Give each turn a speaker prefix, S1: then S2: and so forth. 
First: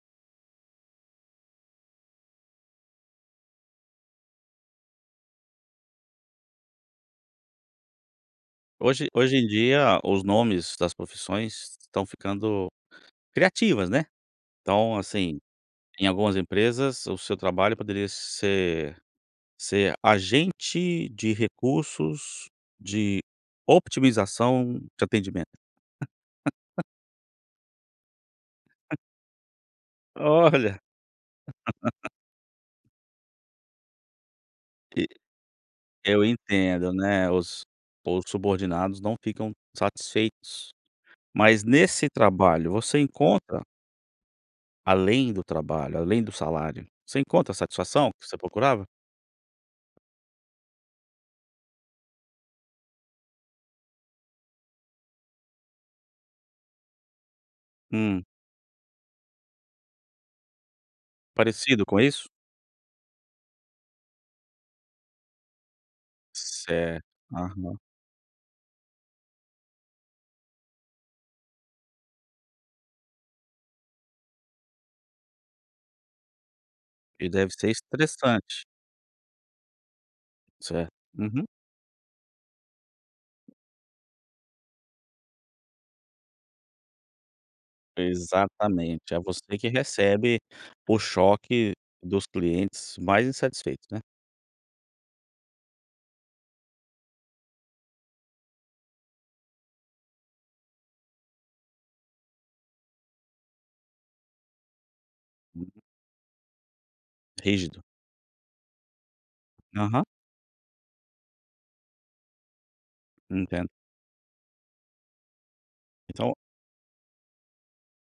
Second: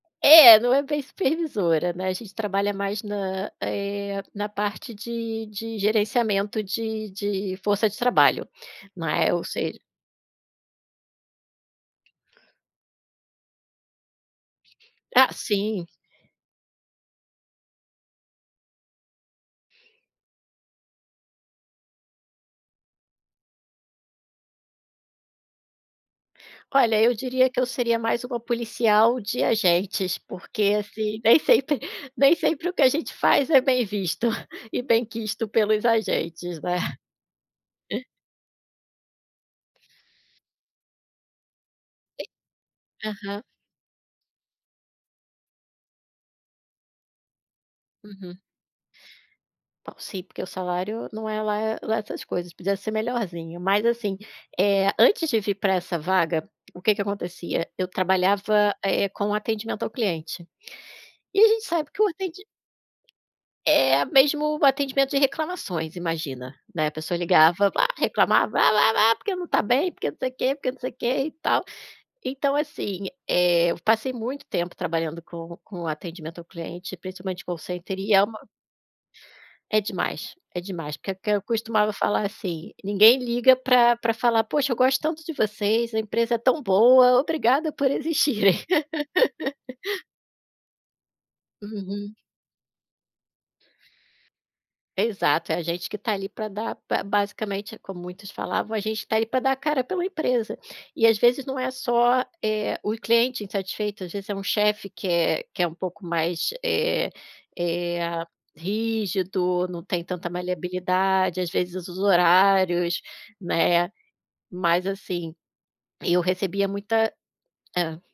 S1: É, não é bem supervisora, né. A gente trabalha mais na eh, na parte de de gerenciamento de de força de trabalho, não
S2: Hoje
S1: é?
S2: hoje
S1: Ou
S2: em
S1: seja
S2: dia, os nomes das profissões estão ficando criativas, né? Então,
S1: Ah,
S2: assim,
S1: sim.
S2: em algumas empresas o seu trabalho poderia ser ser agente de recursos de otimização de atendimento.
S1: Olha, eu diria que eu seria mais uma policial de agentes, porque,
S2: Olha.
S1: assim, nem sempre nem sempre o que a gente faz é bem visto e
S2: E
S1: benquisto pelos
S2: eu
S1: agentes, né?
S2: entendo, né, os os subordinados não ficam satisfeitos, mas nesse
S1: E
S2: trabalho você
S1: aham.
S2: encontra além do trabalho, além do salário, você encontra a satisfação que você
S1: Uhum.
S2: procurava?
S1: Bom, sim, porque o salário não é lá eh, lá essas coisas, podia ser melhorzinho. Mas, assim, eh, antes de vir pra essa vaga, o que que acontecia? Eu
S2: Hum.
S1: trabalhava, eh, com atendimento ao cliente. E a gente
S2: Parecido
S1: sabe
S2: com
S1: que o
S2: isso?
S1: atendi é, mesmo atendimento de reclamações. Imagina, né? A
S2: Certo,
S1: pessoa ligava
S2: aham.
S1: "ah", reclamava: "Ah, ah, ah, porque não tá bem, porque não sei que, porque não sei que e tal". Então, assim, eh, eu passei muito tempo trabalhando com com atendimento ao cliente,
S2: E
S1: principalmente
S2: deve
S1: call
S2: ser
S1: center e é uma
S2: estressante.
S1: É demais, é
S2: Certo,
S1: demais, porque o que eu
S2: uhum.
S1: costumava falar assim: "Ninguém liga pra pra falar: 'Poxa, eu gosto tanto de vocês, a empresa é tão boa, obrigada por existirem".
S2: Exatamente. É você que recebe o choque
S1: Uhum.
S2: dos clientes mais insatisfeitos, né?
S1: Exato, é a gente que tá ali pra dar ba basicamente, é como muitos falavam, "a gente tá ali pra dar a cara pela empresa". E, às vezes, não é só, eh, o cliente insatisfeito, às vezes, é um chefe, que é que é um
S2: Uhum.
S1: pouco mais, eh
S2: Rígido.
S1: eh, rígido, não tem
S2: Aham.
S1: tanta maleabilidade. Às vezes, os horários,
S2: Entendo.
S1: né, mas, assim, eu
S2: Então
S1: recebia muita hã?